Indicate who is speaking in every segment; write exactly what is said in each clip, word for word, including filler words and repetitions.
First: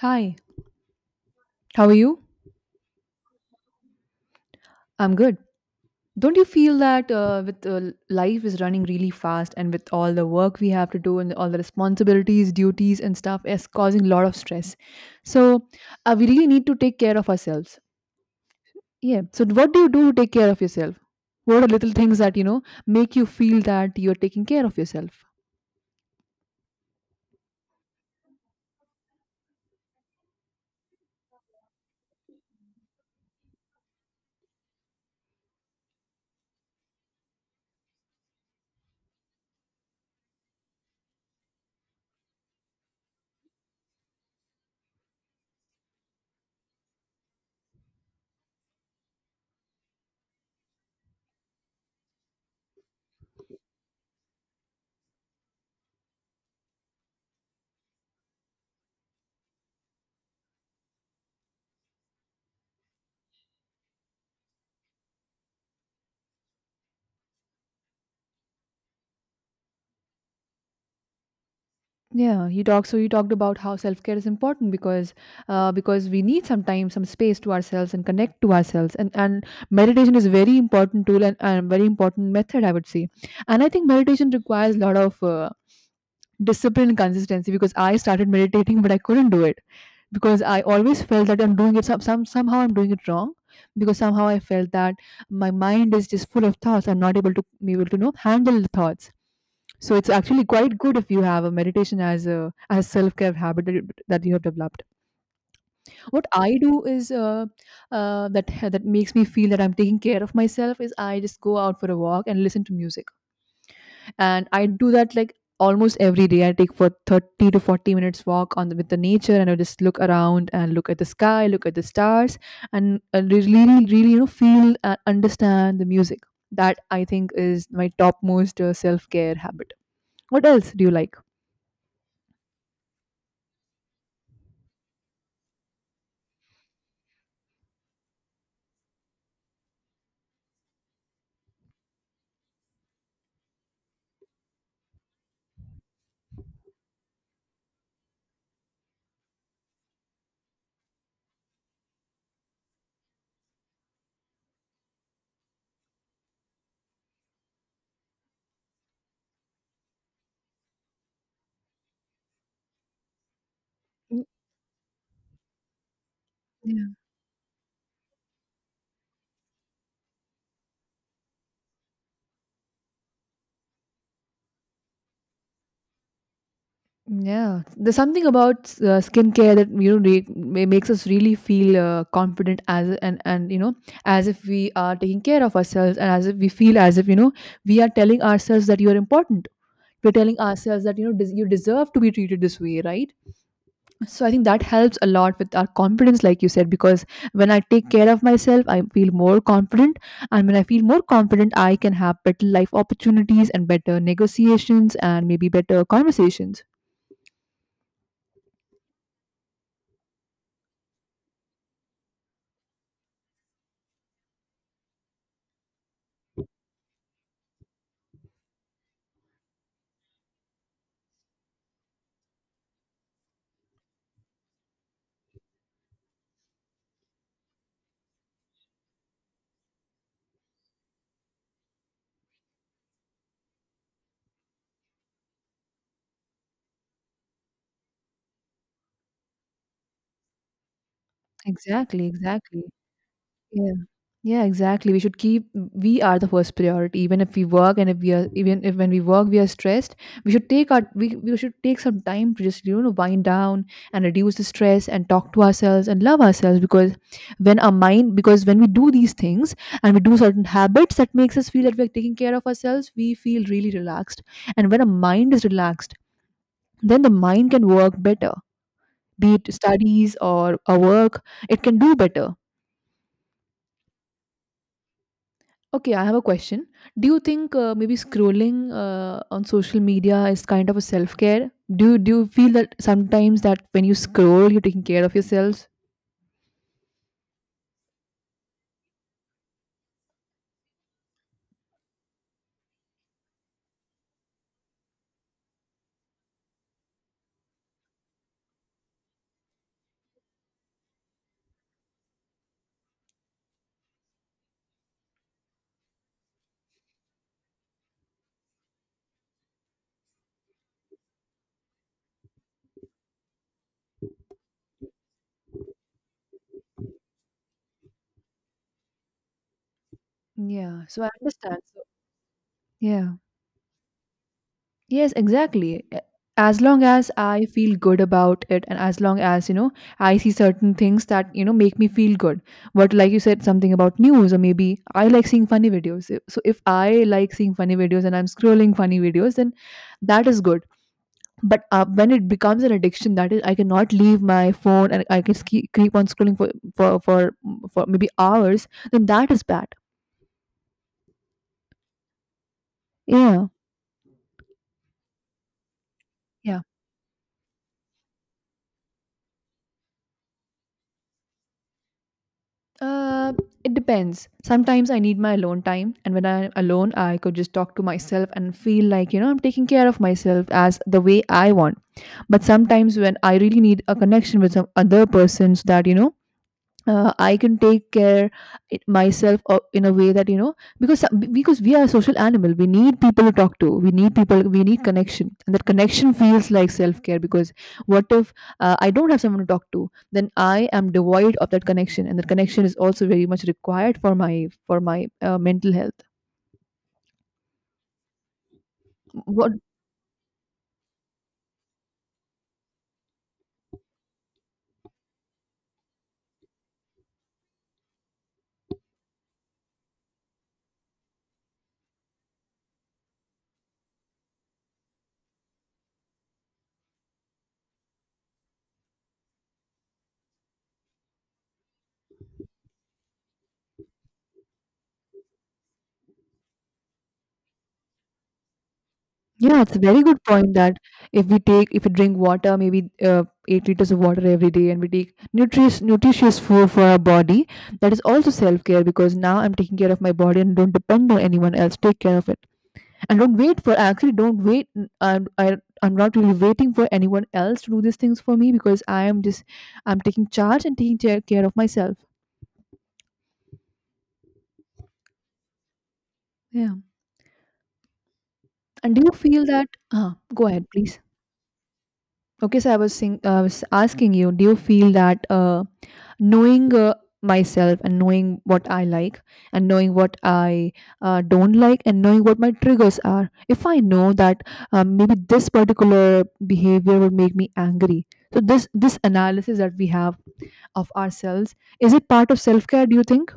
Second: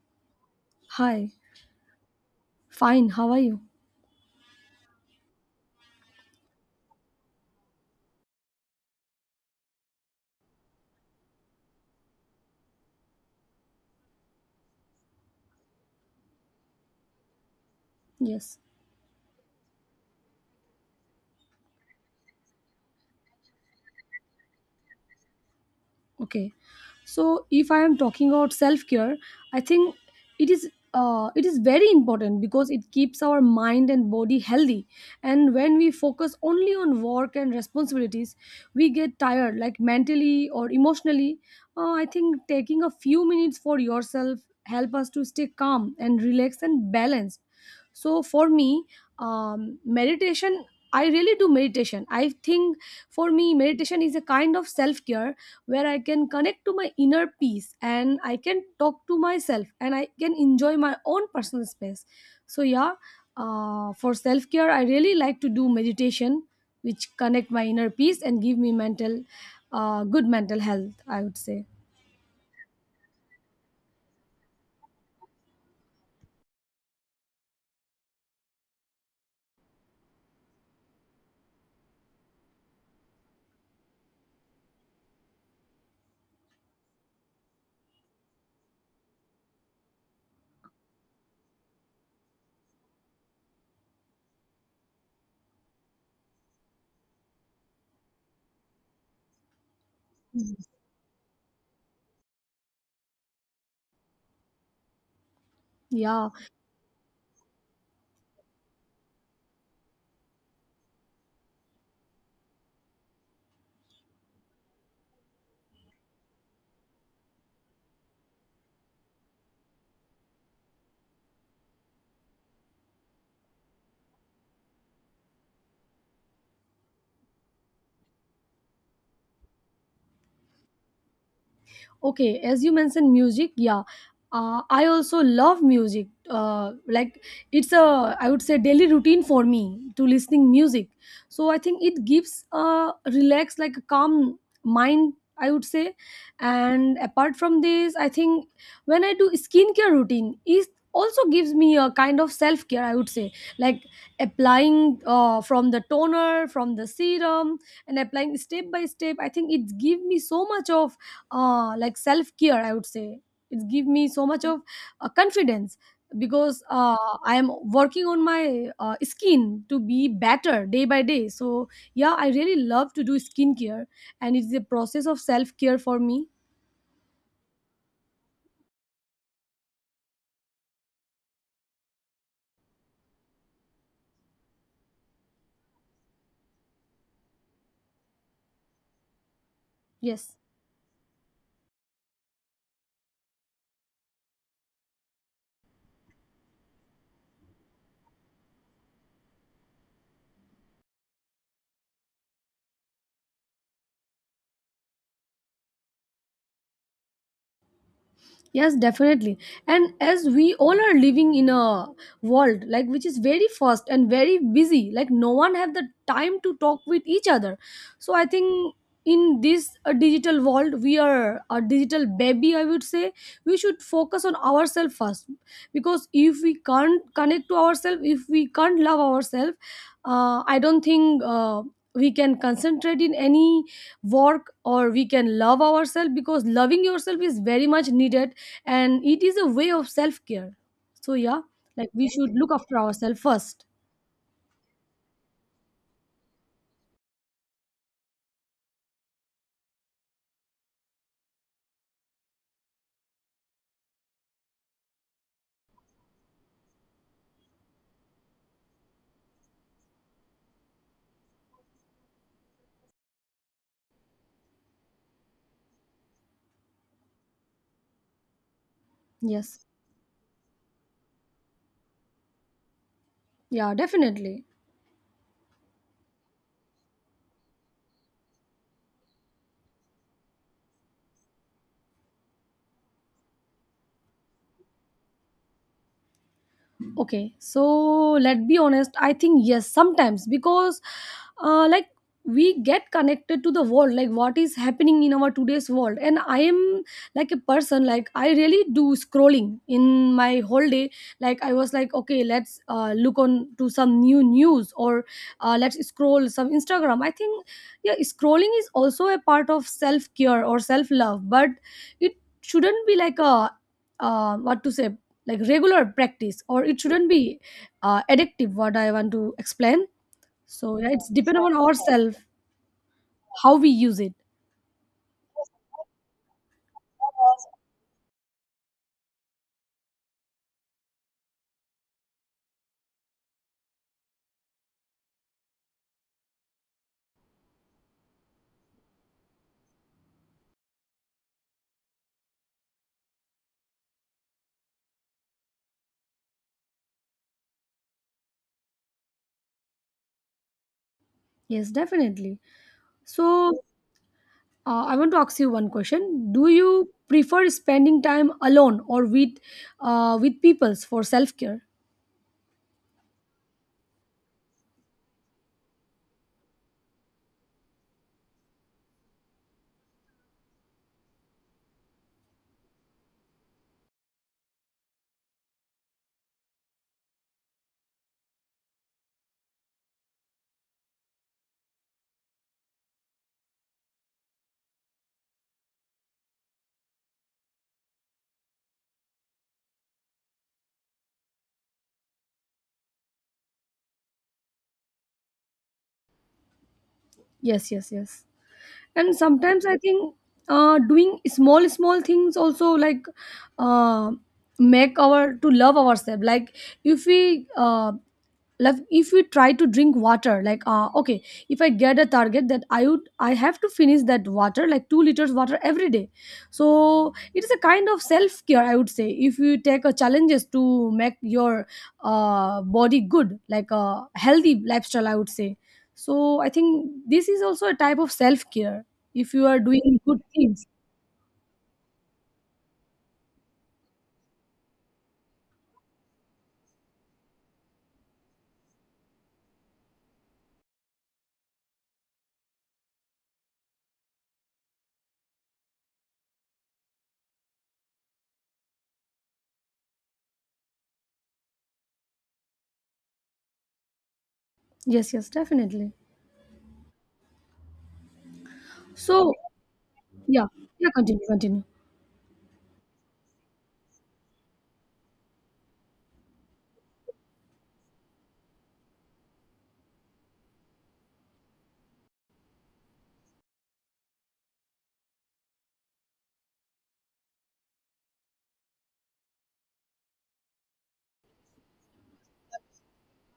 Speaker 1: Hi,
Speaker 2: Hi,
Speaker 1: how are you?
Speaker 2: fine, how are you?
Speaker 1: I'm good. Don't you feel that uh, with uh, life is running really fast, and with all the work we have to do and all the responsibilities, duties, and stuff is causing a lot of stress? So, uh, we really need to take care of ourselves.
Speaker 2: Yes.
Speaker 1: Yeah. So, what do you do to take care of yourself? What are little things that, you know, make you feel that you're taking care of yourself?
Speaker 2: okay so if I am talking about self care, I think it is uh, it is very important because it keeps our mind and body healthy. And when we focus only on work and responsibilities, we get tired, like mentally or emotionally. Uh, i think taking a few minutes for yourself help us to stay calm and relaxed and balanced. So for me, um, meditation, I really do meditation. I think for me meditation is a kind of self care, where I can connect to my inner peace and I can talk to myself and I can enjoy my own personal space. So yeah, uh, for self care, I really like to do meditation, which connect my inner peace and give me mental, uh, good mental health, I would say,
Speaker 1: Yeah, you talk. So you talked about how self care is important because, uh, because we need sometimes some space to ourselves and connect to ourselves. And and meditation is a very important tool and a very important method, I would say. And I think meditation requires a lot of uh, discipline and consistency, because I started meditating, but I couldn't do it because I always felt that I'm doing it some, some somehow I'm doing it wrong, because somehow I felt that my mind is just full of thoughts. I'm not able to be able to you know handle the thoughts. So it's actually quite good if you have a meditation as a as self care habit that you, that you have developed. What
Speaker 2: yeah.
Speaker 1: I do is uh, uh, that that makes me feel that I'm taking care of myself is I just go out for a walk and listen to music, and I do that like almost every day. I take for thirty to forty minutes walk on the, with the nature, and I just look around and look at the sky, look at the stars and uh, really, really, really, you know, feel and understand the music. That I think is my topmost uh, self-care habit. What else do you like?
Speaker 2: Okay, as you mentioned music, yeah, uh, I also love music, uh, like it's a, I would say, daily routine for me to listening music. So I think it gives a relax, like a calm mind, I would say. And apart from this, I think when I do skincare routine, it also gives me a kind of self care, I would say. Like applying uh, from the toner, from the serum, and applying step by step, I think it gives me so much of uh, like self care, I would say. It give me so much of uh, confidence, because uh, I am working on my uh, skin to be better day by day. So yeah, I really love to do skincare, and it's a process of self care for me.
Speaker 1: Yeah, there's something about uh, skincare that you know re- ma- makes us really feel uh, confident, as a- and and you know, as if we are taking care of ourselves and as if we feel, as if you know, we are telling ourselves that you are important. We're
Speaker 2: Yes.
Speaker 1: telling ourselves that you know des- you deserve to be treated this way, right? So I think that helps a lot with our confidence, like you said, because when I take care of myself, I feel more confident, and when I feel more confident, I can have better life opportunities and better negotiations and maybe better conversations.
Speaker 2: Yes, definitely. And as we all are living in a world like which is very fast and very busy, like no one have the time to talk with each other. So I think in this uh, digital world, we are a digital baby, I would say. We should focus on ourselves first, because if we can't connect to ourselves, if we can't love ourselves, uh, I don't think. Uh, we can concentrate in any work, or we can love ourselves, because loving yourself is very much needed and it is a way of self-care. So yeah, like
Speaker 1: Exactly,
Speaker 2: we should look
Speaker 1: exactly.
Speaker 2: after ourselves first.
Speaker 1: Yes. Yeah, exactly. We should keep, we are the first priority. Even if we work, and if we are, even if when we work we are stressed, we should take our we, we should take some time to just, you know, wind down and reduce the stress and talk to ourselves and love ourselves, because when our mind, because when we do these things and we do certain habits that makes us feel that we are taking care of ourselves, we feel really relaxed. And when our mind is relaxed, then the mind can work better. Be it
Speaker 2: Yes.
Speaker 1: studies or a work, it can do better.
Speaker 2: Yeah, definitely.
Speaker 1: Okay, I have a question. Do you think uh, maybe scrolling uh, on social media is kind of a self care? Do do you feel that sometimes that when you scroll, you're taking care of yourselves?
Speaker 2: Okay, so let's be honest, I think yes, sometimes, because uh, like we get connected to the world, like what is happening in our today's world, and I am like a person, like I really do scrolling in my whole day. Like I was like, okay, let's uh, look on to some new news, or uh, let's scroll some Instagram. I think yeah, scrolling is also a part of self care or self love, but it shouldn't be like a uh, what to say, like regular practice, or it shouldn't be uh, addictive, what I want to explain. So
Speaker 1: Yeah.
Speaker 2: yeah,
Speaker 1: So
Speaker 2: it's
Speaker 1: I
Speaker 2: depend on
Speaker 1: understand. So,
Speaker 2: ourselves
Speaker 1: yeah.
Speaker 2: how we use it.
Speaker 1: Yes, exactly. A- As long as I feel good about it, and as long as, you know, I see certain things that, you know, make me feel good. But like you said, something about news, or maybe I like seeing funny videos. I- So if I like seeing funny videos and I'm scrolling funny videos, then that is good. But uh, when it becomes an addiction, that is, I cannot leave my phone and I can ske- keep on scrolling for, for, for, for maybe hours, then that is bad.
Speaker 2: Yes, definitely.
Speaker 1: Yeah.
Speaker 2: So uh, I want to ask you one question. Do
Speaker 1: Yeah.
Speaker 2: you prefer spending time alone or with uh, with peoples for self care?
Speaker 1: Uh, it depends. Sometimes I need my alone time, and when I'm alone, I could just talk to myself and feel like, you know, I'm taking care of myself as the way I want. But sometimes when I really need a connection with some other person, so that, you know, uh, I can take care it myself, or in a way that you know, because some- be- because we are a social animal. We need people to talk to. We need people. We need connection, and that connection feels like self care. Because what if uh, I don't have someone to talk to? Then I am devoid of that connection, and that connection is also very much required for my for my uh, mental health.
Speaker 2: Yes, yes, yes. And
Speaker 1: What?
Speaker 2: sometimes I think uh, doing small small things also, like uh, make our to love ourselves, like if we uh, like if we try to drink water, like uh okay, if I get a target that I would, I have to finish that water like two liters water every day. So it is a kind of self-care, I would say. If you take a challenges to make your uh body good, like a healthy lifestyle, I would say. So I think this is also a type of self-care, if you are
Speaker 1: Yeah, it's a
Speaker 2: doing
Speaker 1: very
Speaker 2: good
Speaker 1: good point
Speaker 2: things.
Speaker 1: that if we take, if we drink water, maybe uh, eight liters of water every day, and we take nutritious, nutritious food for our body, that is also self care, because now I'm taking care of my body and don't depend on anyone else. Take care of it and don't wait for. Actually, don't wait. n- I'm, I, I'm not really waiting for anyone else to do these things for me, because I am just, I'm taking charge and taking care care of myself.
Speaker 2: Yes, yes, definitely.
Speaker 1: Yeah. And do you
Speaker 2: So
Speaker 1: feel that? Uh,
Speaker 2: yeah,
Speaker 1: go ahead,
Speaker 2: yeah,
Speaker 1: please.
Speaker 2: continue continue
Speaker 1: Okay, so I was, think, I was asking you, do you feel that uh, knowing uh, myself and knowing what I like and knowing what I uh, don't like and knowing what my triggers are, if I know that um, maybe this particular behavior would make me angry, so this this analysis that we have of ourselves, is it part of self care? Do you think?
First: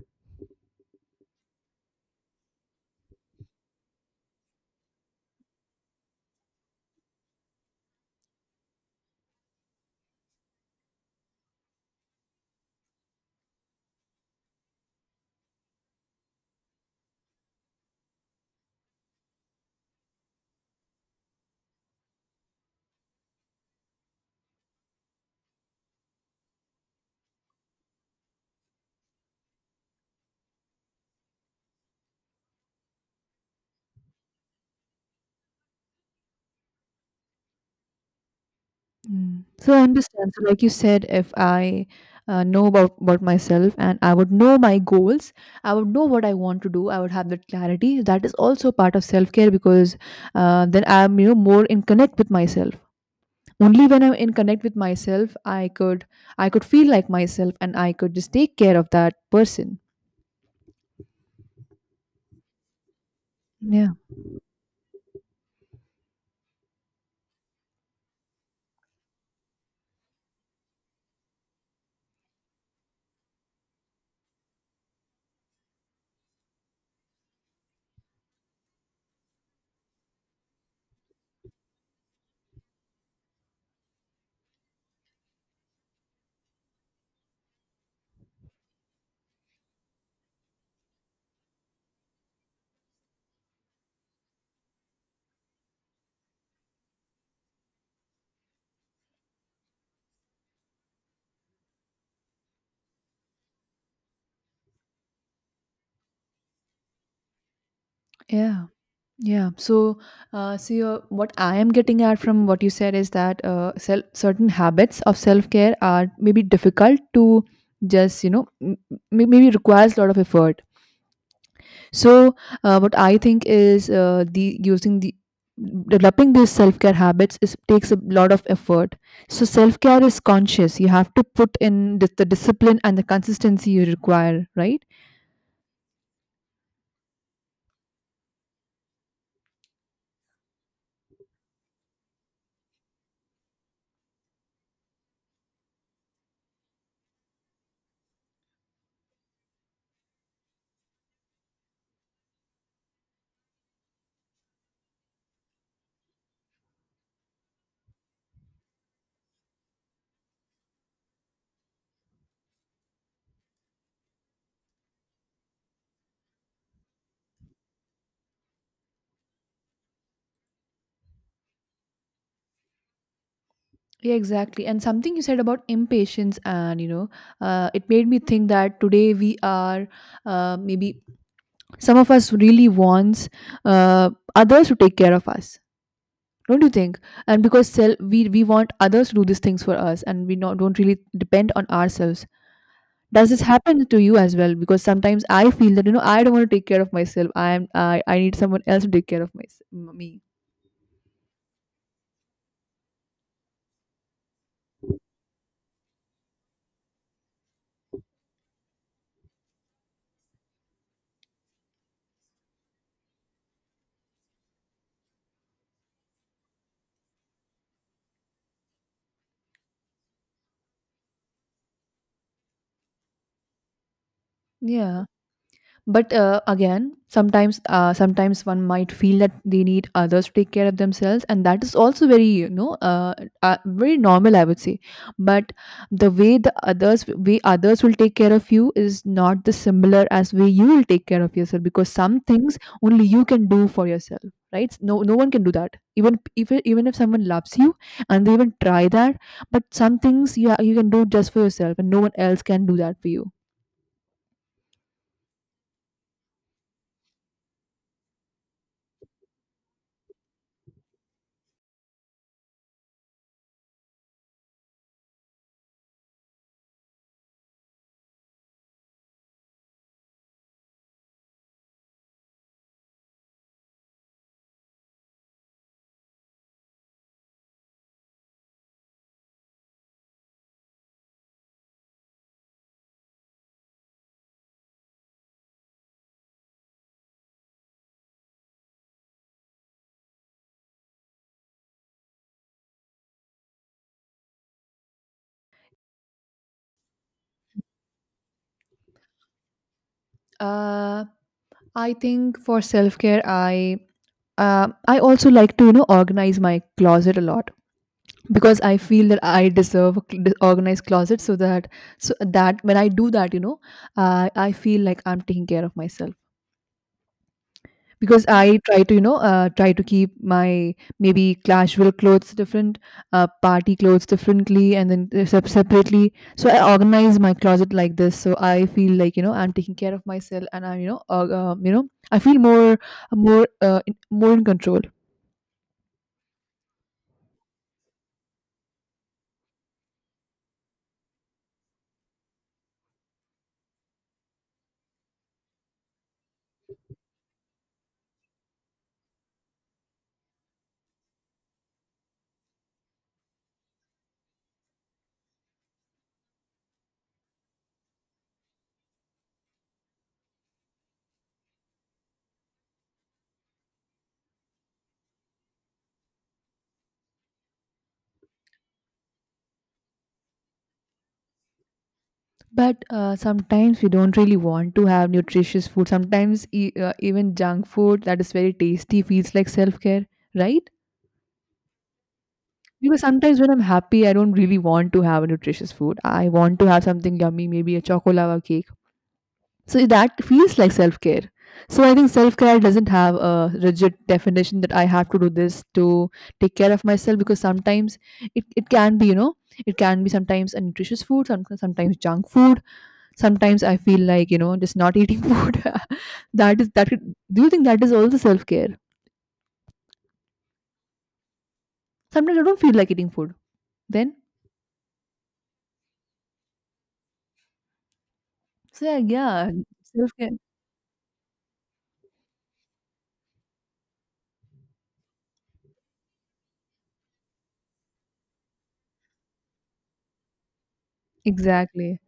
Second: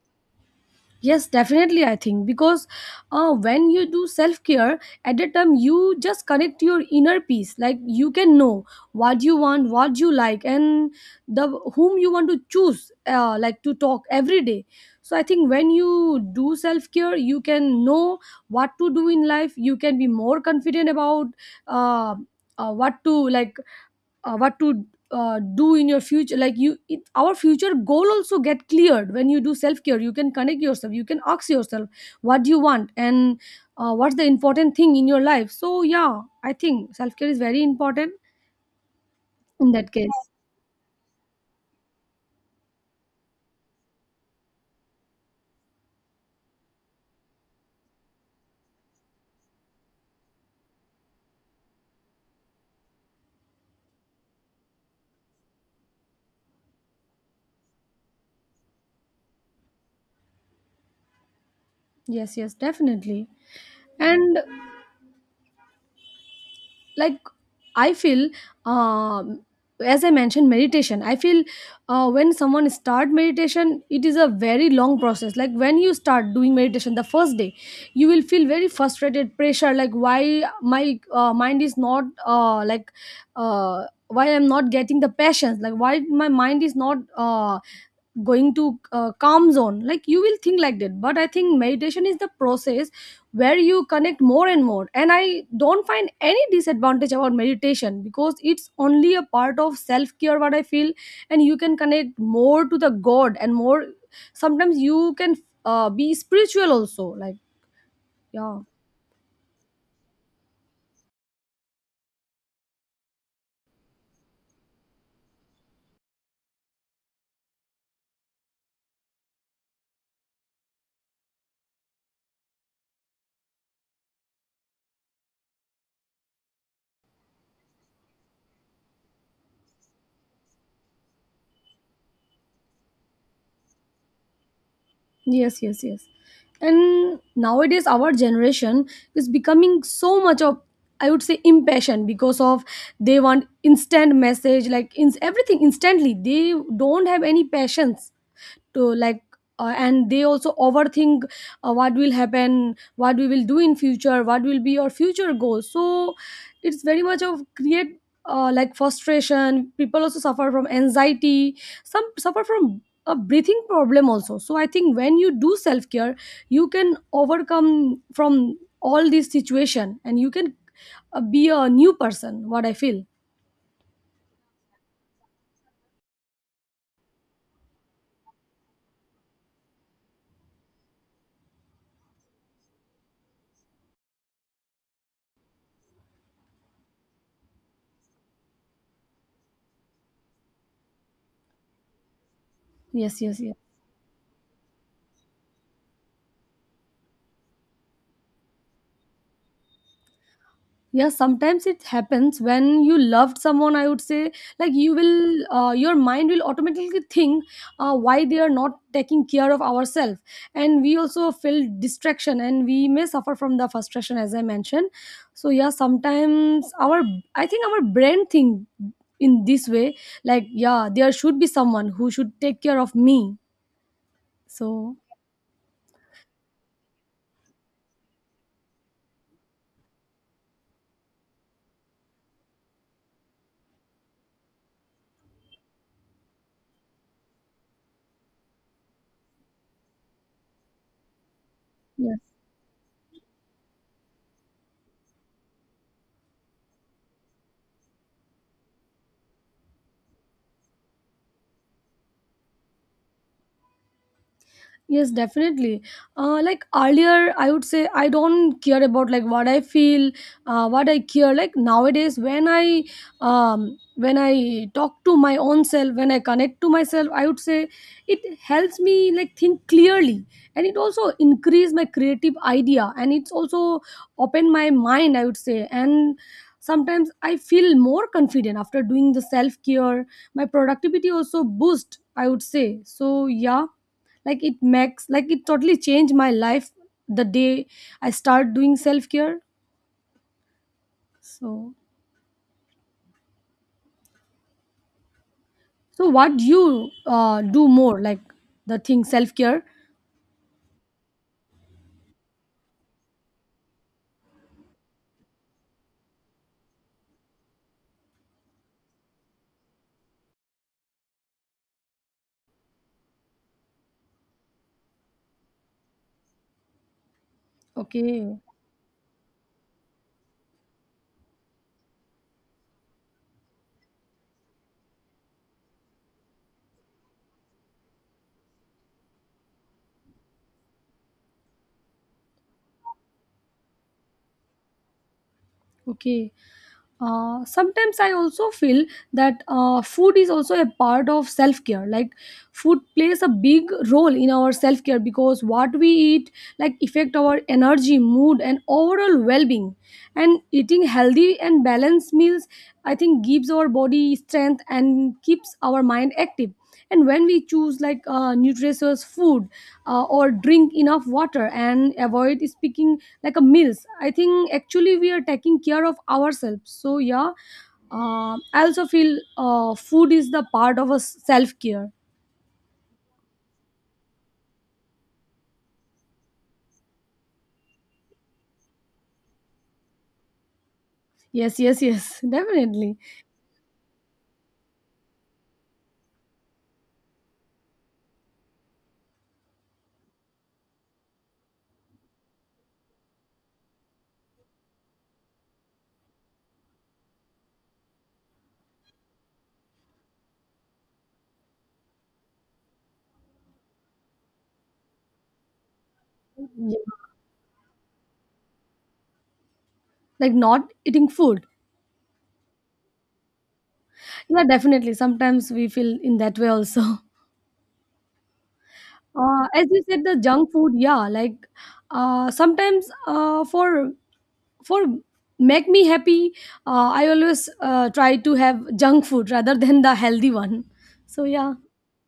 Speaker 2: Yes, definitely. I think because uh, when you do self care at a time, you just connect to your inner peace. Like you can know what you want, what you like, and the whom you want to choose. Uh, like to talk every day. So I think when you do self care, you can know what to do in life. You can be more confident about uh, uh, what to like, uh, what to uh, do in your future. Like you it, our future goal also get cleared when you do self care. You can connect yourself, you can ask yourself what do you want, and uh, what's the important thing in your life. So yeah, I think self care is very important
Speaker 1: Mm.
Speaker 2: in
Speaker 1: So I
Speaker 2: that case.
Speaker 1: understand. So, like you said, if I uh, know about about myself and I would know my goals, I would know what I want to do. I would have that clarity. That is also part of self care, because uh, then I'm you know more in connect with myself. Only when I'm in connect with myself, I could, I could feel like myself and I could just take care of that person.
Speaker 2: Yes, yes, definitely.
Speaker 1: Yeah,
Speaker 2: And like I feel um, as I mentioned meditation, I feel uh, when someone start meditation, it is a very long process. Like when you start doing meditation the first day, you will feel very frustrated pressure, like why my uh, mind is not uh, like uh, why I'm not getting the passions, like why my mind is not uh, going to uh, calm zone. Like you will think like that, but I think meditation is the process where you connect more and more, and I don't find any disadvantage about meditation, because it's only a part of self care, what I feel. And you can connect more to the god, and more sometimes you can uh, be spiritual also, like yeah.
Speaker 1: yeah. Yeah. So, uh, see, uh, what I am getting at from what you said is that uh, self, certain habits of self care are maybe difficult to just, you know, m- m- maybe requires a lot of effort. So, uh, what I think is uh, the using the developing these self care habits is takes a lot of effort. So, self care is conscious. You have to put in the, the discipline and the consistency you require, right?
Speaker 2: Yes, yes, yes. And nowadays, our generation is becoming so much of, I would say, impatient, because of they want instant message, like in everything instantly. They don't have any patience to like uh, and they also overthink uh, what will happen, what we will do in future, what will be your future goals. So it's very much of create uh, like frustration. People also suffer from anxiety, some suffer from a breathing problem also. So I think when you do self care, you can overcome from all this situation, and you can uh, be a new person, what I feel.
Speaker 1: Yeah, exactly. And something you said about impatience, and you know, uh, it made me think that today we are uh, maybe some of us really wants uh, others to take care of us. Don't you think? And because self, we we want others to do these things for us, and we not don't really depend on ourselves.
Speaker 2: Yes,
Speaker 1: Does
Speaker 2: yes,
Speaker 1: this
Speaker 2: yes.
Speaker 1: happen to you as well? Because sometimes I feel that you know I don't want to take care of myself. I am I I need someone else to take care of my, me.
Speaker 2: Yeah, sometimes it happens when you loved someone, I would say. Like you will uh, your mind will automatically think uh, why they are not taking care of ourselves, and we also feel distraction, and we may suffer from the frustration, as I mentioned. So yeah, sometimes our, I think our brain think in this way, like yeah, there should be someone who should take care of me. So
Speaker 1: Yeah. But uh, again, sometimes uh, sometimes one might feel that they need others to take care of themselves, and that is also very you know uh, uh, very normal, I would say. But the way the others, way others will take care of you is not the similar as way you will take care of yourself, because
Speaker 2: yeah.
Speaker 1: some things only you can do for yourself, right? No, no one can do that. Even if, even if someone loves you and they even try that, but some things you ha- you can do just for yourself and no one else can do that for you.
Speaker 2: Yes, definitely. Uh, like earlier, I would say I don't care about like what I feel, uh, what I care. Like nowadays, when I um, when I talk to my own self, when I connect to myself, I would say it helps me like think clearly, and it also increase my creative idea, and it's also open my mind, I would say. And sometimes I feel more confident after doing the self care. My productivity also boost, I would say. So yeah, like it makes, like it totally changed my life the day I start doing self-care. So so what do you uh, do more, like the thing self-care?
Speaker 1: Uh, I think for self care, I uh, I also like to you know organize my closet a lot, because I feel that I deserve a cl- organized closet, so that, so that when I do that, you know, uh, I feel like I'm taking care of myself. Because
Speaker 2: Okay.
Speaker 1: I try to, you know, uh, try to keep my maybe casual clothes different, uh, party clothes differently, and then uh, sep- separately. So I organize my closet like this. So I feel like you know I'm taking care of myself, and I'm you know, uh, um, you know, I feel more, more, uh, in, more in control.
Speaker 2: Okay. Uh, sometimes I also feel that uh, food is also a part of self care. Like food plays a big role in our self care, because what we eat like affect our energy, mood, and overall well being. And eating healthy and balanced meals, I think, gives our body strength and keeps our mind active. And when we choose like uh, nutritious food, uh, or drink enough water and avoid speaking like a meals, I think actually we are taking care of ourselves. So yeah, uh, I also feel uh, food is the part of a self care.
Speaker 1: But uh, sometimes we don't really want to have nutritious food. Sometimes e- uh, even junk food that is very tasty feels like self care, right?
Speaker 2: Yes, yes, yes, definitely.
Speaker 1: Because sometimes when I'm happy, I don't really want to have a nutritious food. I want to have something yummy, maybe a chocolava cake. So that feels like self care. So I think self care doesn't have a rigid definition that I have to do this to take care of myself, because sometimes it, it can be, you know, it can be sometimes a nutritious food, some, sometimes junk food. Sometimes I feel like, you know, just not eating food. That is
Speaker 2: Yeah.
Speaker 1: that could- do you think that is also self care?
Speaker 2: Like not eating food,
Speaker 1: Sometimes I don't feel like eating food. Then
Speaker 2: yeah definitely, sometimes we feel in that way also.
Speaker 1: so yeah,
Speaker 2: Uh,
Speaker 1: yeah,
Speaker 2: as you said,
Speaker 1: self
Speaker 2: the
Speaker 1: care.
Speaker 2: junk food, yeah, like uh, sometimes uh, for for make me happy, uh, I always uh, try to have junk food rather than the healthy one. So yeah,
Speaker 1: Exactly.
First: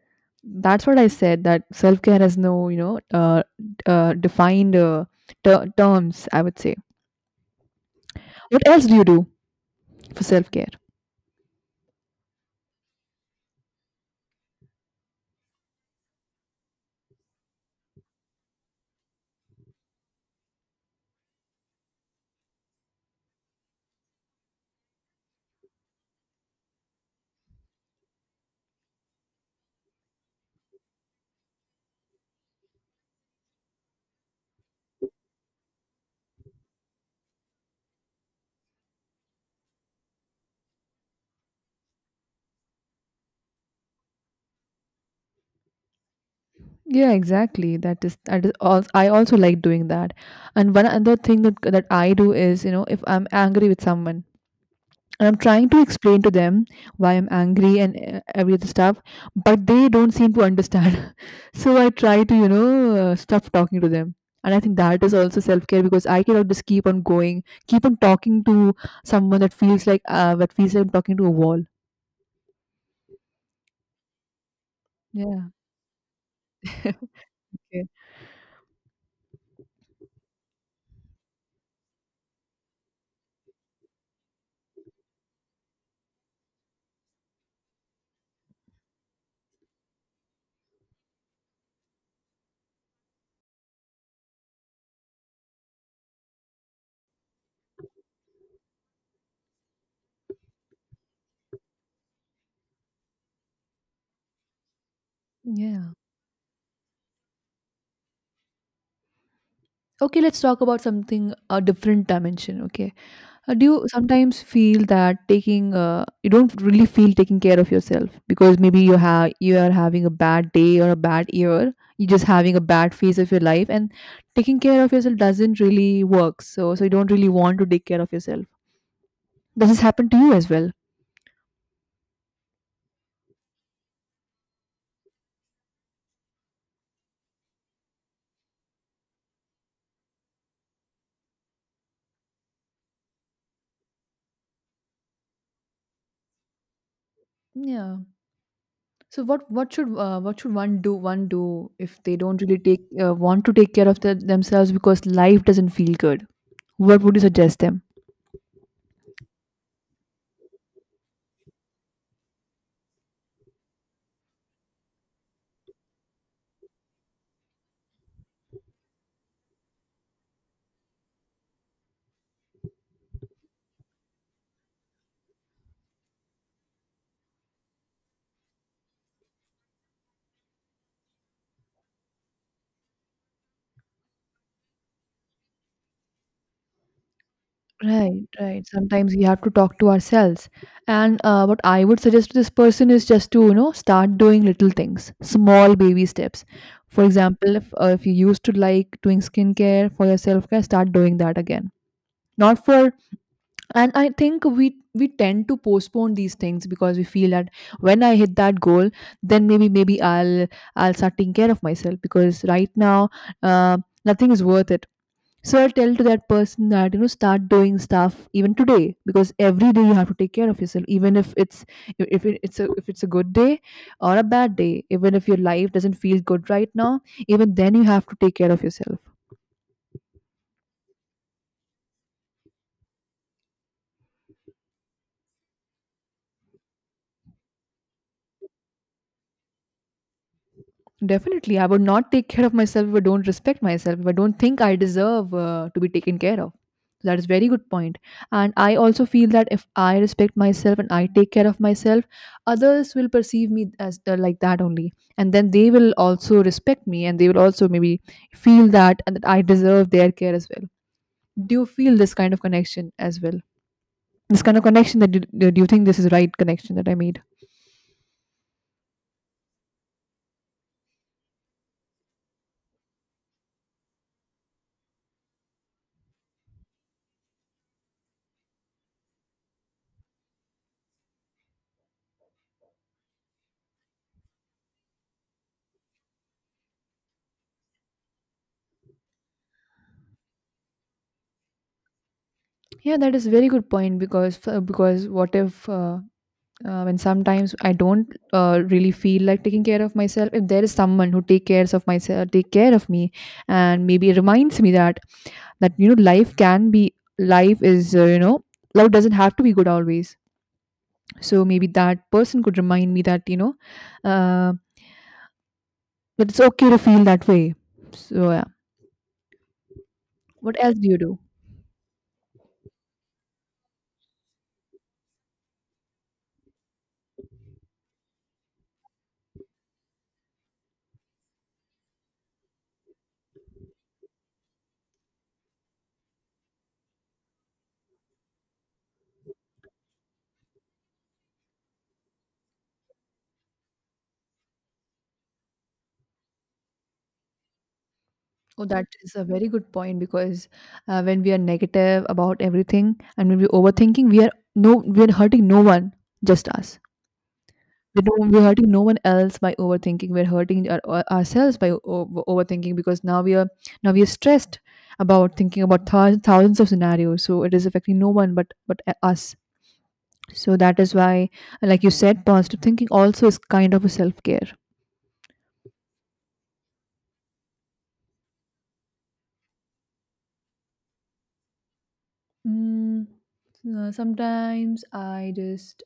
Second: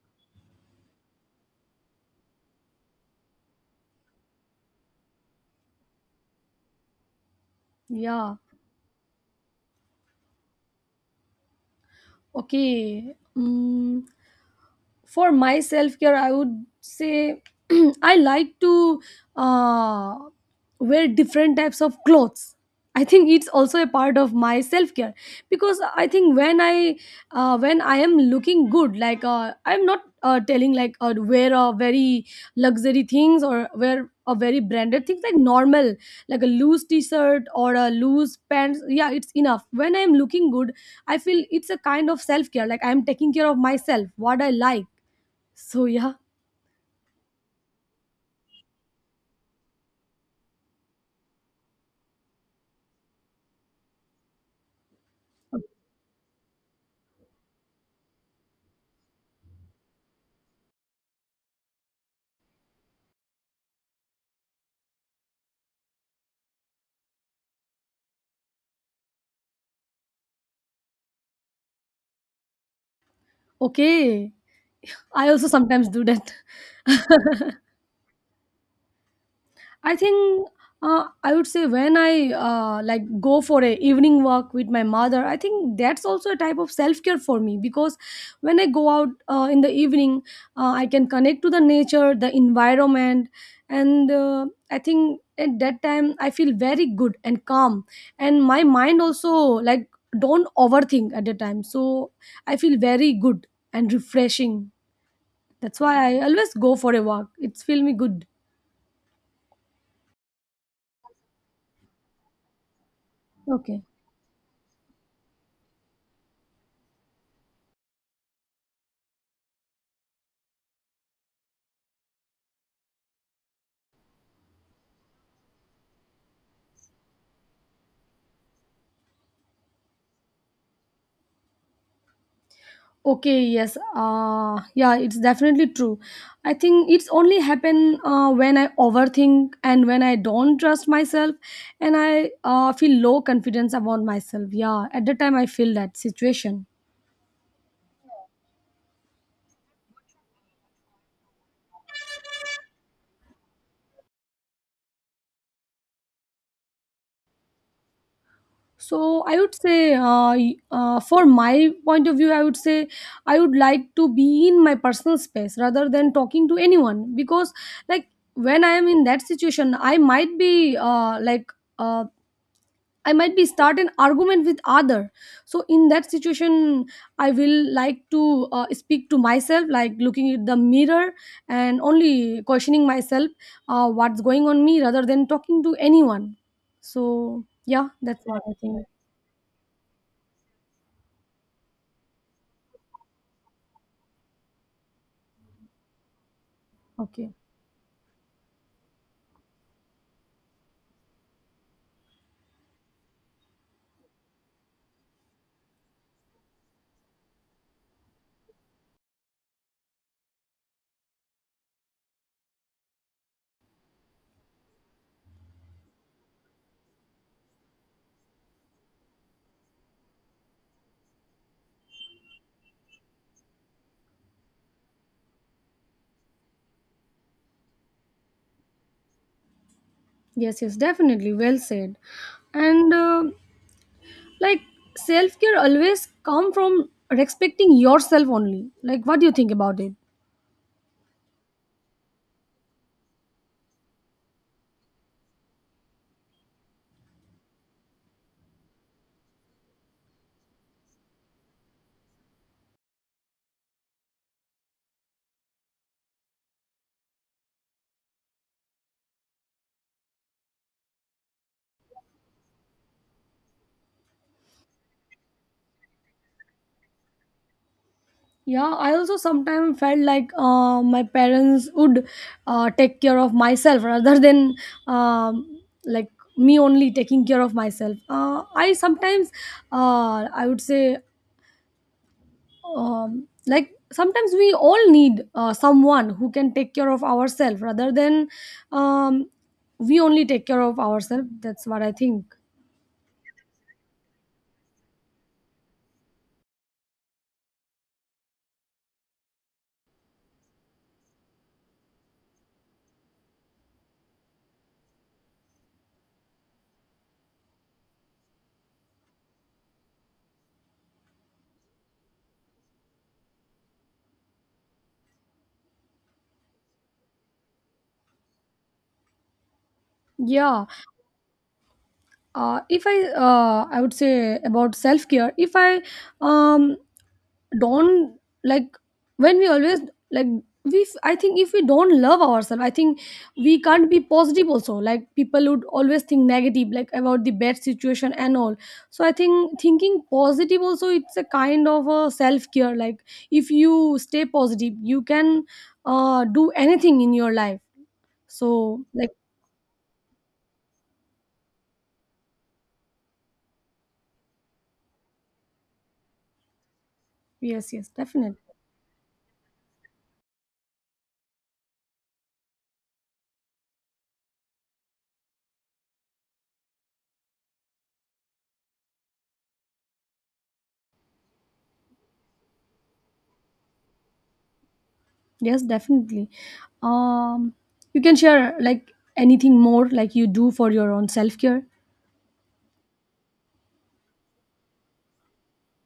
Speaker 1: That's what I said, that self care has no you know uh, uh, defined uh, ter- terms, I would say.
Speaker 2: yeah.
Speaker 1: What else do you do for self care?
Speaker 2: Okay, mm, for my self care, I would say I like to uh, wear different types of clothes. I think it's also a part of my self care, because I think when I uh, when I am looking good, like uh, I'm not uh, telling like uh, wear a very luxury things or wear a very branded things, like normal, like a loose t-shirt or a loose pants, yeah it's enough. When I'm looking good, I feel it's a kind of self care. Like I'm taking care of myself, what I like. So yeah,
Speaker 1: Yeah, exactly. That is that is all. I also like doing that. And one other thing that that I do is, you know, if I'm angry with someone and I'm trying to explain to them why I'm angry and uh, every other stuff, but they don't seem to understand. So I try to, you know, uh, stop talking to them. And I think that is also self care because I cannot just keep on going, keep on talking to someone that feels like uh, that feels like I'm talking to a wall.
Speaker 2: okay. I
Speaker 1: Yeah.
Speaker 2: also sometimes do that. I think uh, I would say when I uh, like go for a evening walk with my mother, I think that's also a type of self care for me, because when I go out uh, in the evening, uh, I can connect to the nature, the environment, and uh, I think at that time I feel very good and calm, and my mind also like don't overthink at the time. So I feel very good and refreshing. That's
Speaker 1: Yeah.
Speaker 2: why I always go for a walk. It's feel me good.
Speaker 1: Okay, let's talk about something a different dimension, okay? Uh, do
Speaker 2: Okay.
Speaker 1: you sometimes feel that taking uh, you don't really feel taking care of yourself because maybe you have you are having a bad day or a bad year, you're just having a bad phase of your life, and taking care of yourself doesn't really work, so so you don't really want to take care of yourself. Does this happen to you as well?
Speaker 2: Okay, yes. Uh, yeah, it's definitely true. I think it's only happen uh, when I overthink and when I don't trust myself, and I uh, feel low confidence about myself. Yeah, at the time I feel that situation.
Speaker 1: Yeah. So what what should uh, what should one do one do if they don't really take uh, want to take care of their themselves because life doesn't feel good? What would you suggest them?
Speaker 2: So I would say, uh, y- uh, for my point of view, I would say I would like to be in my personal space rather than talking to anyone because, like, when I am in that situation, I might be uh, like. Uh, I might be start an argument with other. So in that situation, I will like to uh, speak to myself, like looking at the mirror and only questioning myself, uh, what's going on me, rather than talking to anyone. So yeah, that's
Speaker 1: Right,
Speaker 2: what I
Speaker 1: right.
Speaker 2: think.
Speaker 1: Sometimes we have to talk to ourselves. And uh, what I would suggest to this person is just to, you know, start doing little things, small baby steps. For
Speaker 2: Okay.
Speaker 1: example, if, uh, if you used to like doing skincare for your self care, start doing that again. Not for, And I think we we tend to postpone these things because we feel that when I hit that goal, then maybe maybe I'll I'll start taking care of myself because right now uh, nothing is worth it. So I tell to that person that, you know, start doing stuff even today because every day you have to take care of yourself, even if it's if it- it's a if it's a good day or a bad day. Even if your life doesn't feel good right now, even then you have to take care of yourself.
Speaker 2: Yes, yes, definitely. Well said. And uh, like self care always come from respecting yourself only. Like, what do you think about it?
Speaker 1: Definitely, I would not take care of myself if I don't respect myself, if I don't think I deserve uh, to be taken care of. That is very good point. And I also feel that if I respect myself and I take care of myself, others will perceive me as uh, like that only. And then they will also respect me, and they will also maybe feel that and that I deserve their care as well. Do you feel this kind of connection as well? This kind of connection that you, do you think this is right connection that I made?
Speaker 2: Yeah, I also sometimes felt like uh, my parents would uh, take care of myself rather than um, like me only taking care of myself. Uh, I sometimes, uh, I would say, um, like sometimes we all need uh, someone who can take care of ourselves rather than um, we only take care of ourselves, that's what I think.
Speaker 1: Yeah, that is very good point because f- because what if uh, uh, when sometimes I don't uh, really feel like taking care of myself, if there is someone who take cares of myself take care of me and maybe reminds me that that you know life can be life is uh, you know life doesn't have to be good always, so maybe that person could remind me that you know uh, that it's okay to feel that way, so yeah. What
Speaker 2: Yeah,
Speaker 1: else do you do?
Speaker 2: uh, if i uh, I would say about self care, if I um, don't, like, when we always, like, we I think if we don't love ourselves, I think we can't be positive also, like people would always think negative like about the bad situation and all. So I think thinking positive also, it's a kind of a self care. Like, if you stay positive, you can uh, do anything in your life. So,
Speaker 1: Oh, that
Speaker 2: like,
Speaker 1: is a very good point because uh, when we are negative about everything and when we're overthinking, we are no, we're hurting no one, just us.
Speaker 2: yes, yes,
Speaker 1: We don't,
Speaker 2: definitely.
Speaker 1: we're hurting no one else by overthinking. We're hurting our, our- ourselves by o- overthinking because now we are now we are stressed about thinking about thou- thousands of scenarios. So it is affecting no one but but uh, us. So that is why, like you said, positive thinking also is kind of a self care.
Speaker 2: Yes, definitely. um you can share, like, anything more, like, you do for your own self care?
Speaker 1: Mm, uh, sometimes I just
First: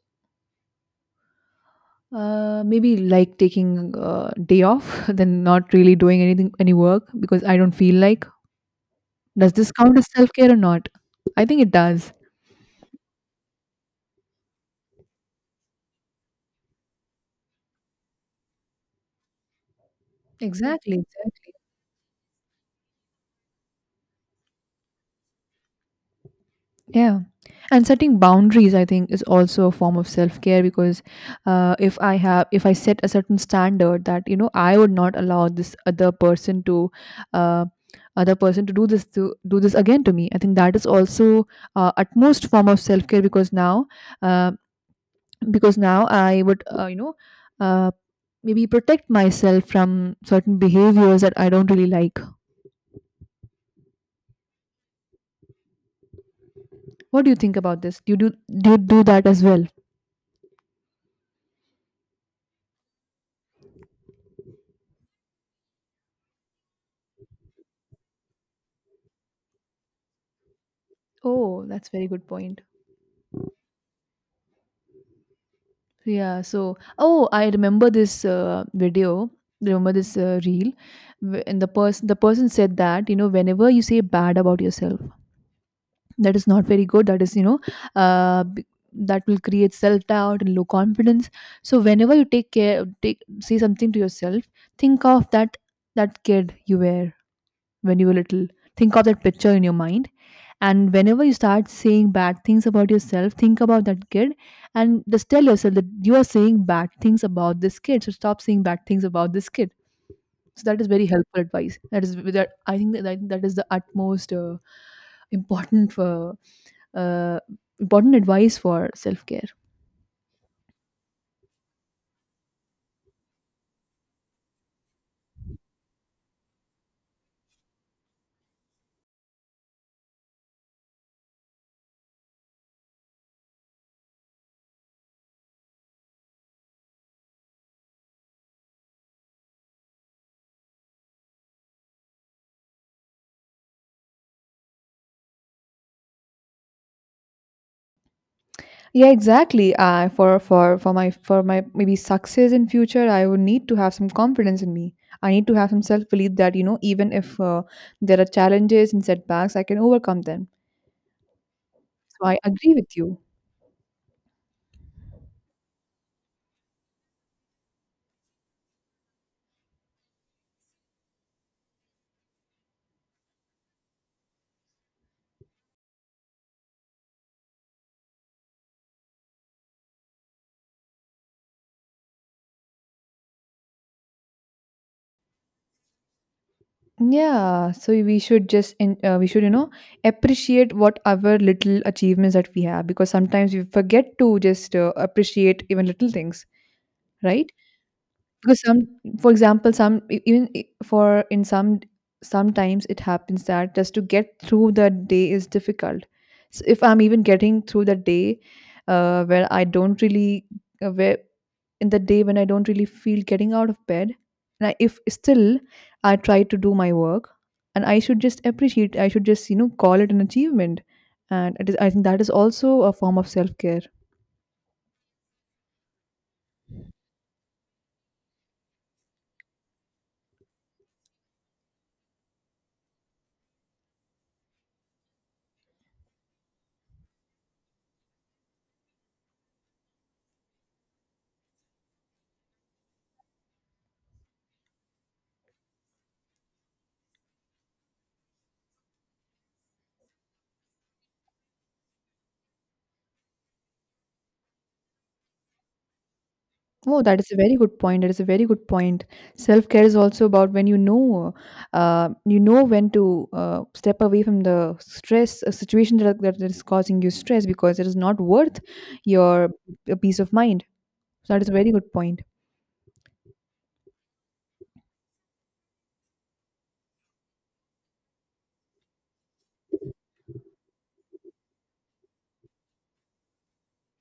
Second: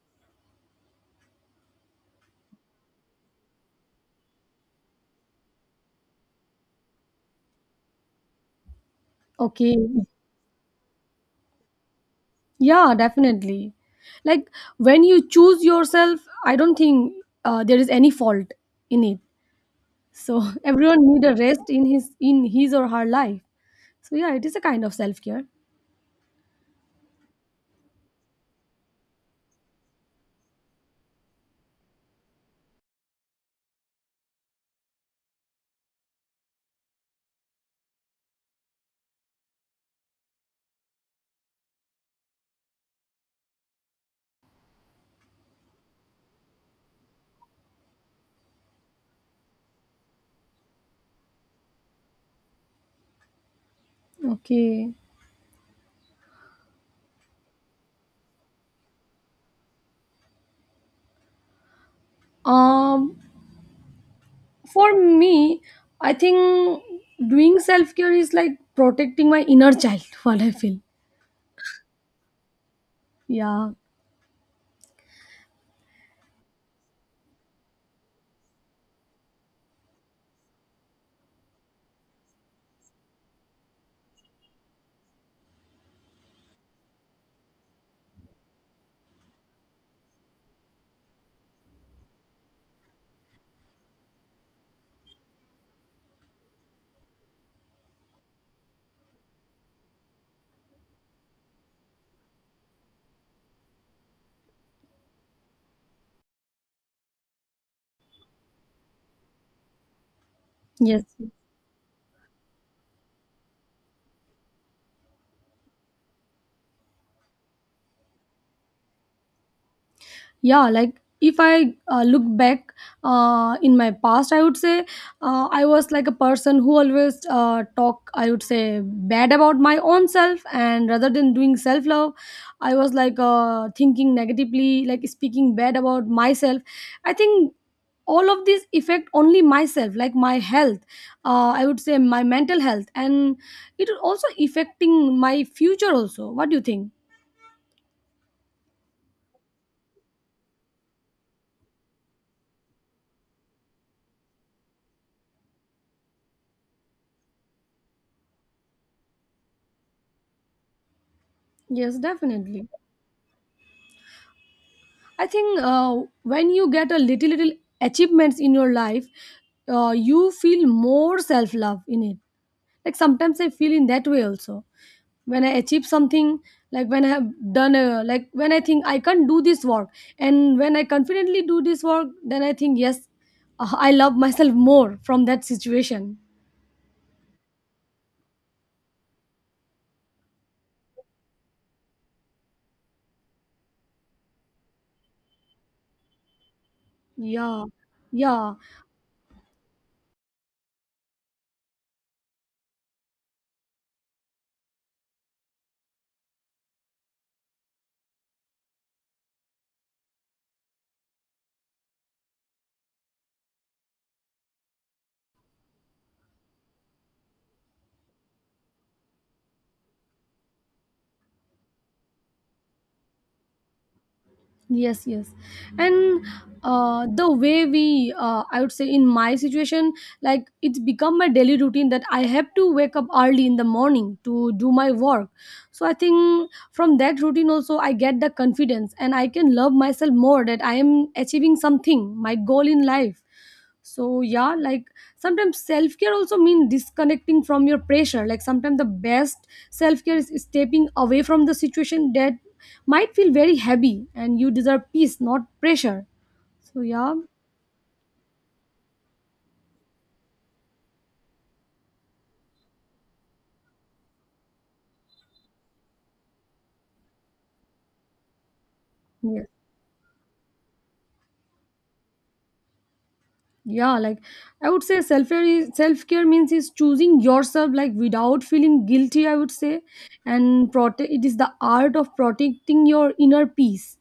Speaker 1: uh, maybe like taking a day off, then not really doing anything, any work because I don't feel like. Does this
Speaker 2: Okay.
Speaker 1: count as self care or not? I think it does.
Speaker 2: Yeah, definitely. Like, when you choose yourself, I don't think uh, there is any fault in it. So
Speaker 1: Exactly.
Speaker 2: everyone need a
Speaker 1: Exactly.
Speaker 2: rest in his, in his or her life. So yeah, it is a kind of self care.
Speaker 1: Yeah. And setting boundaries, I think, is also a form of self care because uh, if I have, if I set a certain standard that you know I would not allow this other person to, uh, other person to do this to do this again to me, I think that is also uh, utmost form of self care because now, uh, because now I would uh, you know uh, maybe protect myself from certain behaviors that I don't really like.
Speaker 2: Okay.
Speaker 1: What do you think about this? Do you do do you do that as well?
Speaker 2: Um for me, I think doing self care is like protecting my inner child, what I feel.
Speaker 1: Oh, that's very good point.
Speaker 2: Yeah.
Speaker 1: Yeah, so oh, I remember this uh, video. Remember this uh, reel, wh- and the person the person said that you know whenever you say bad about yourself, that is not very good. That is you know, uh, b- that will create self doubt and low confidence. So whenever you take care, take say something to yourself, think of that that kid you were when you were little. Think of that picture in your mind. And whenever you start saying bad things about yourself, think about that kid and just tell yourself that you are saying bad things about this kid. So stop saying bad things about this kid. So that is very
Speaker 2: Yes.
Speaker 1: helpful advice. That is that I think that that that is the utmost uh, important for uh, important advice for self care.
Speaker 2: Yeah, like, if i uh, look back uh, in my past, I would say uh, I was like a person who always uh, talk, I would say, bad about my own self, and rather than doing self love, I was like uh, thinking negatively, like speaking bad about myself. I think all of this affect only myself, like my health, uh, I would say my mental health, and it also affecting my future also. What do you think?
Speaker 1: Yeah, exactly. Uh, for for for my for my maybe success in future, I would need to have some confidence in me. I need to have some self belief that you know even if uh, there are challenges and setbacks, I can overcome them,
Speaker 2: Yes,
Speaker 1: so I
Speaker 2: definitely.
Speaker 1: agree with you.
Speaker 2: I think uh, when you get a little, little achievements in your life, uh, you feel more self love in it. Like sometimes I feel in that way also. When I achieve something, like when I have done, a, like when I think I can do this work, and when I confidently do this work, then I think yes, uh, I love myself more from that situation.
Speaker 1: Yeah, so we should just in, uh, we should you know appreciate whatever little achievements that we have, because sometimes we forget to just uh, appreciate even little things, right?
Speaker 2: Yeah, yeah.
Speaker 1: Because some, for example some e- even i- for in some sometimes it happens that just to get through the day is difficult. So if I'm even getting through the day uh, where i don't really uh, where in the day when I don't really feel getting out of bed, and I, if still I try to do my work, and I should just appreciate, I should just you know call it an achievement. And it is, I think that is also a form of self-care.
Speaker 2: Yes, yes. And uh, the way we, uh, I would say in my situation, like it's become my daily routine that I have to wake up early in the morning to do my work. So I think from that routine also I get the confidence and I can love myself more that I am achieving something, my goal in life. So yeah, like, sometimes self-care also means disconnecting from your pressure. Like sometimes the best self-care is stepping away from the situation that might feel very heavy, and you deserve peace, not pressure. So
Speaker 1: Oh,
Speaker 2: yeah.
Speaker 1: that is a very good point. That is a very good point. Self care is also about when you know, uh, you know when to uh, step away from the stress a situation that, that is causing you stress, because it is not worth
Speaker 2: Yeah,
Speaker 1: your uh, peace of mind. So that is a very good point.
Speaker 2: yeah, like, I would say self-care is, self-care means is choosing yourself, like, without feeling guilty, I would say, and prote- it is the art of protecting your inner peace.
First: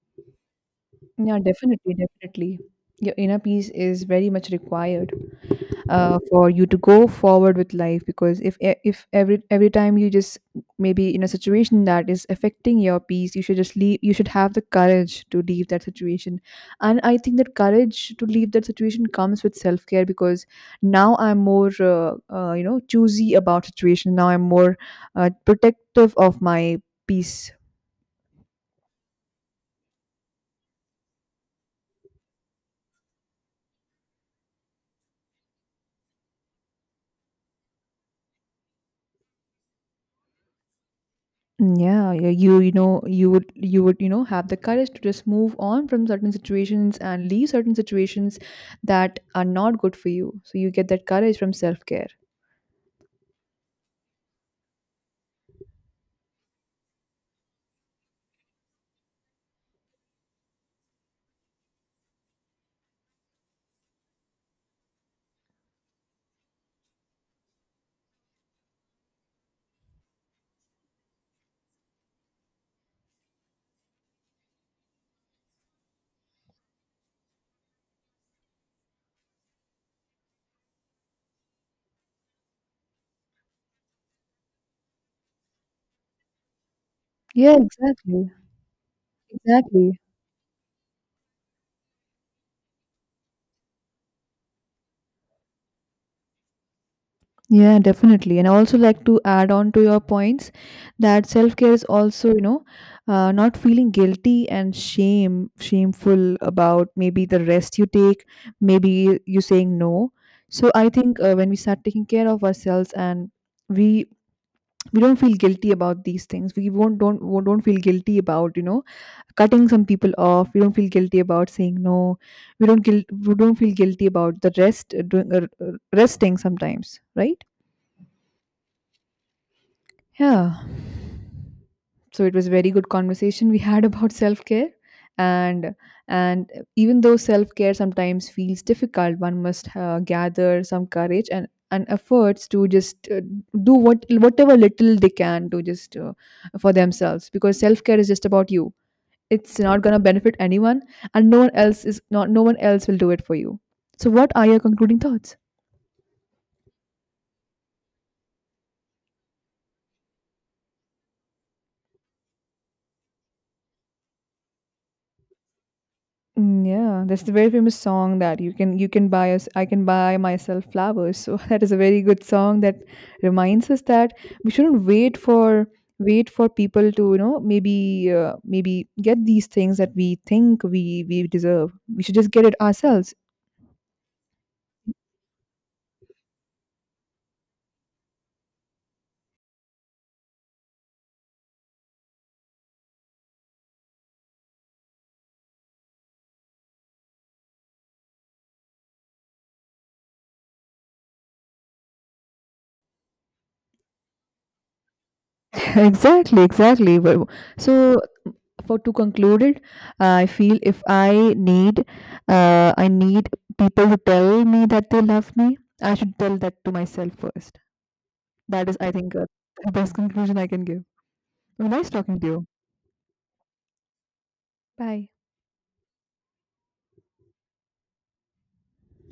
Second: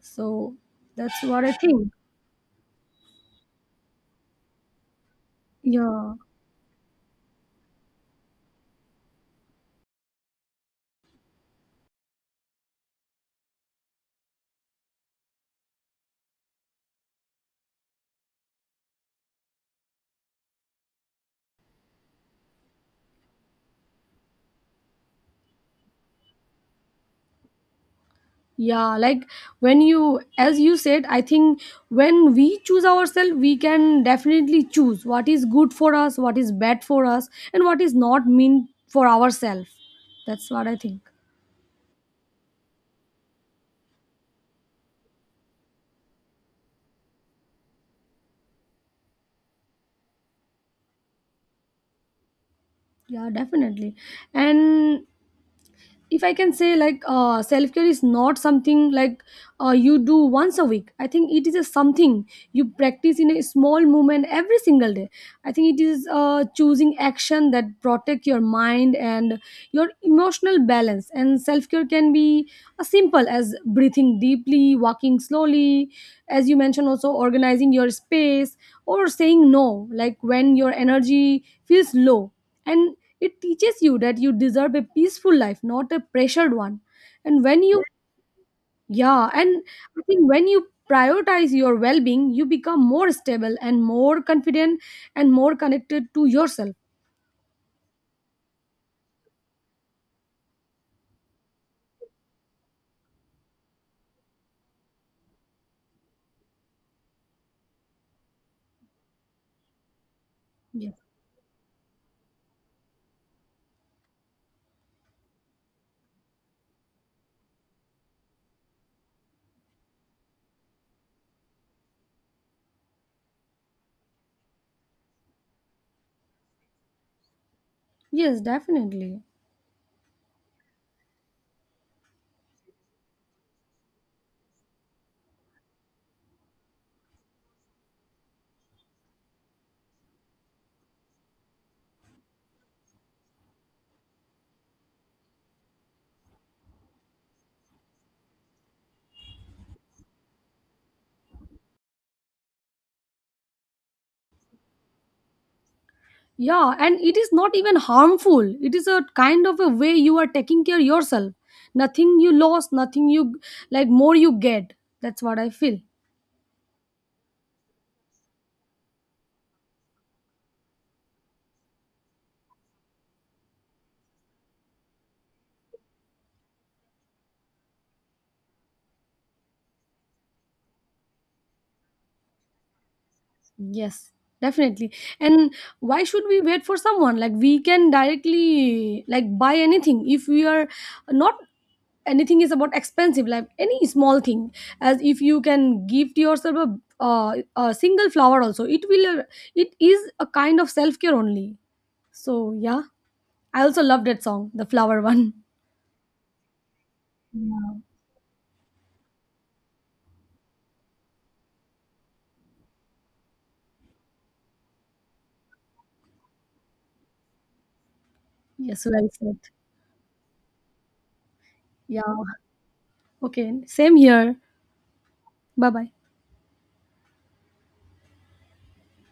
Speaker 2: So that's
Speaker 1: Yeah,
Speaker 2: what I think.
Speaker 1: definitely, definitely. Your inner peace is very much required
Speaker 2: Yeah.
Speaker 1: uh, for you to go forward with life. Because if e- if every every time you just maybe in a situation that is affecting your peace, you should just leave, you should have the courage to leave that situation. And I think that courage to leave that situation comes with self care, because now I'm more uh, uh, you know choosy about situation, now I'm more uh, protective of my peace.
Speaker 2: Yeah, like, when you, as you said, I think when we choose ourselves, we can definitely choose what is good for us, what is bad for us, and what is not meant for ourselves. That's what I think.
Speaker 1: Mm, yeah, yeah, you you know you would you would you know have the courage to just move on from certain situations and leave certain situations that are not good for you. So you get that courage from self-care.
Speaker 2: Yeah, definitely. And if I can say, like, uh, self care is not something like uh, you do once a week. I think it is a something you practice in a small moment every single day. I think it is uh, choosing action that protect your mind and your emotional balance. And self care can be as simple as breathing deeply, walking slowly, as you mentioned, also organizing your space, or saying no, like when your energy feels low. And it teaches you that you deserve a peaceful life, not a pressured one. And
Speaker 1: Yeah,
Speaker 2: when you,
Speaker 1: exactly.
Speaker 2: yeah, and
Speaker 1: Exactly.
Speaker 2: I think when you prioritize your well being, you become more stable and more confident and more connected to yourself.
Speaker 1: Yeah, definitely. And I also like to add on to your points, that self-care is also, you know, uh, not feeling guilty and shame, shameful about maybe the rest you take, maybe you saying no. So I
Speaker 2: Yeah.
Speaker 1: think uh, when we start taking care of ourselves, and we we don't feel guilty about these things, we won't don't won't, don't feel guilty about you know cutting some people off, we don't feel guilty about saying no, we don't guilt we don't feel guilty about the rest uh, doing uh, uh, resting sometimes, right?
Speaker 2: Yes, definitely.
Speaker 1: Yeah. So it was very good conversation we had about self care. And and even though self care sometimes feels difficult, one must uh, gather some courage and and efforts to just uh, do what whatever little they can to just uh, for themselves, because self care is just about you. It's not going to benefit anyone, and no one else is not no one else will do it for you. So what are your concluding thoughts?
Speaker 2: Yeah, and it is not even harmful. It is a kind of a way you are taking care yourself. Nothing you lost, nothing you, like, more you get. That's what I feel.
Speaker 1: Mm, yeah, that's the very famous song that you can you can buy us, I can buy myself flowers. So that is a very good song that reminds us that we shouldn't wait for wait for people to you know maybe uh, maybe get these things that we think we we deserve, we should just get it ourselves.
Speaker 2: Yes, definitely. And why should we wait for someone? Like, we can directly like buy anything if we are not, anything is about expensive, like any small thing. As if you can gift yourself a, uh, a single flower also, it will, it is a kind of self care only. So yeah, I also love that song, the flower one.
Speaker 1: Exactly, exactly. Well,
Speaker 2: Yeah.
Speaker 1: so for to conclude it, uh, I feel if I need uh, I need people to tell me that they love me, I should tell that to myself first. That is
Speaker 2: Yes,
Speaker 1: I
Speaker 2: well
Speaker 1: think uh,
Speaker 2: said.
Speaker 1: the best conclusion I can give. Well, nice
Speaker 2: Yeah,
Speaker 1: talking to you.
Speaker 2: okay, same here.
Speaker 1: Bye.
Speaker 2: Bye bye.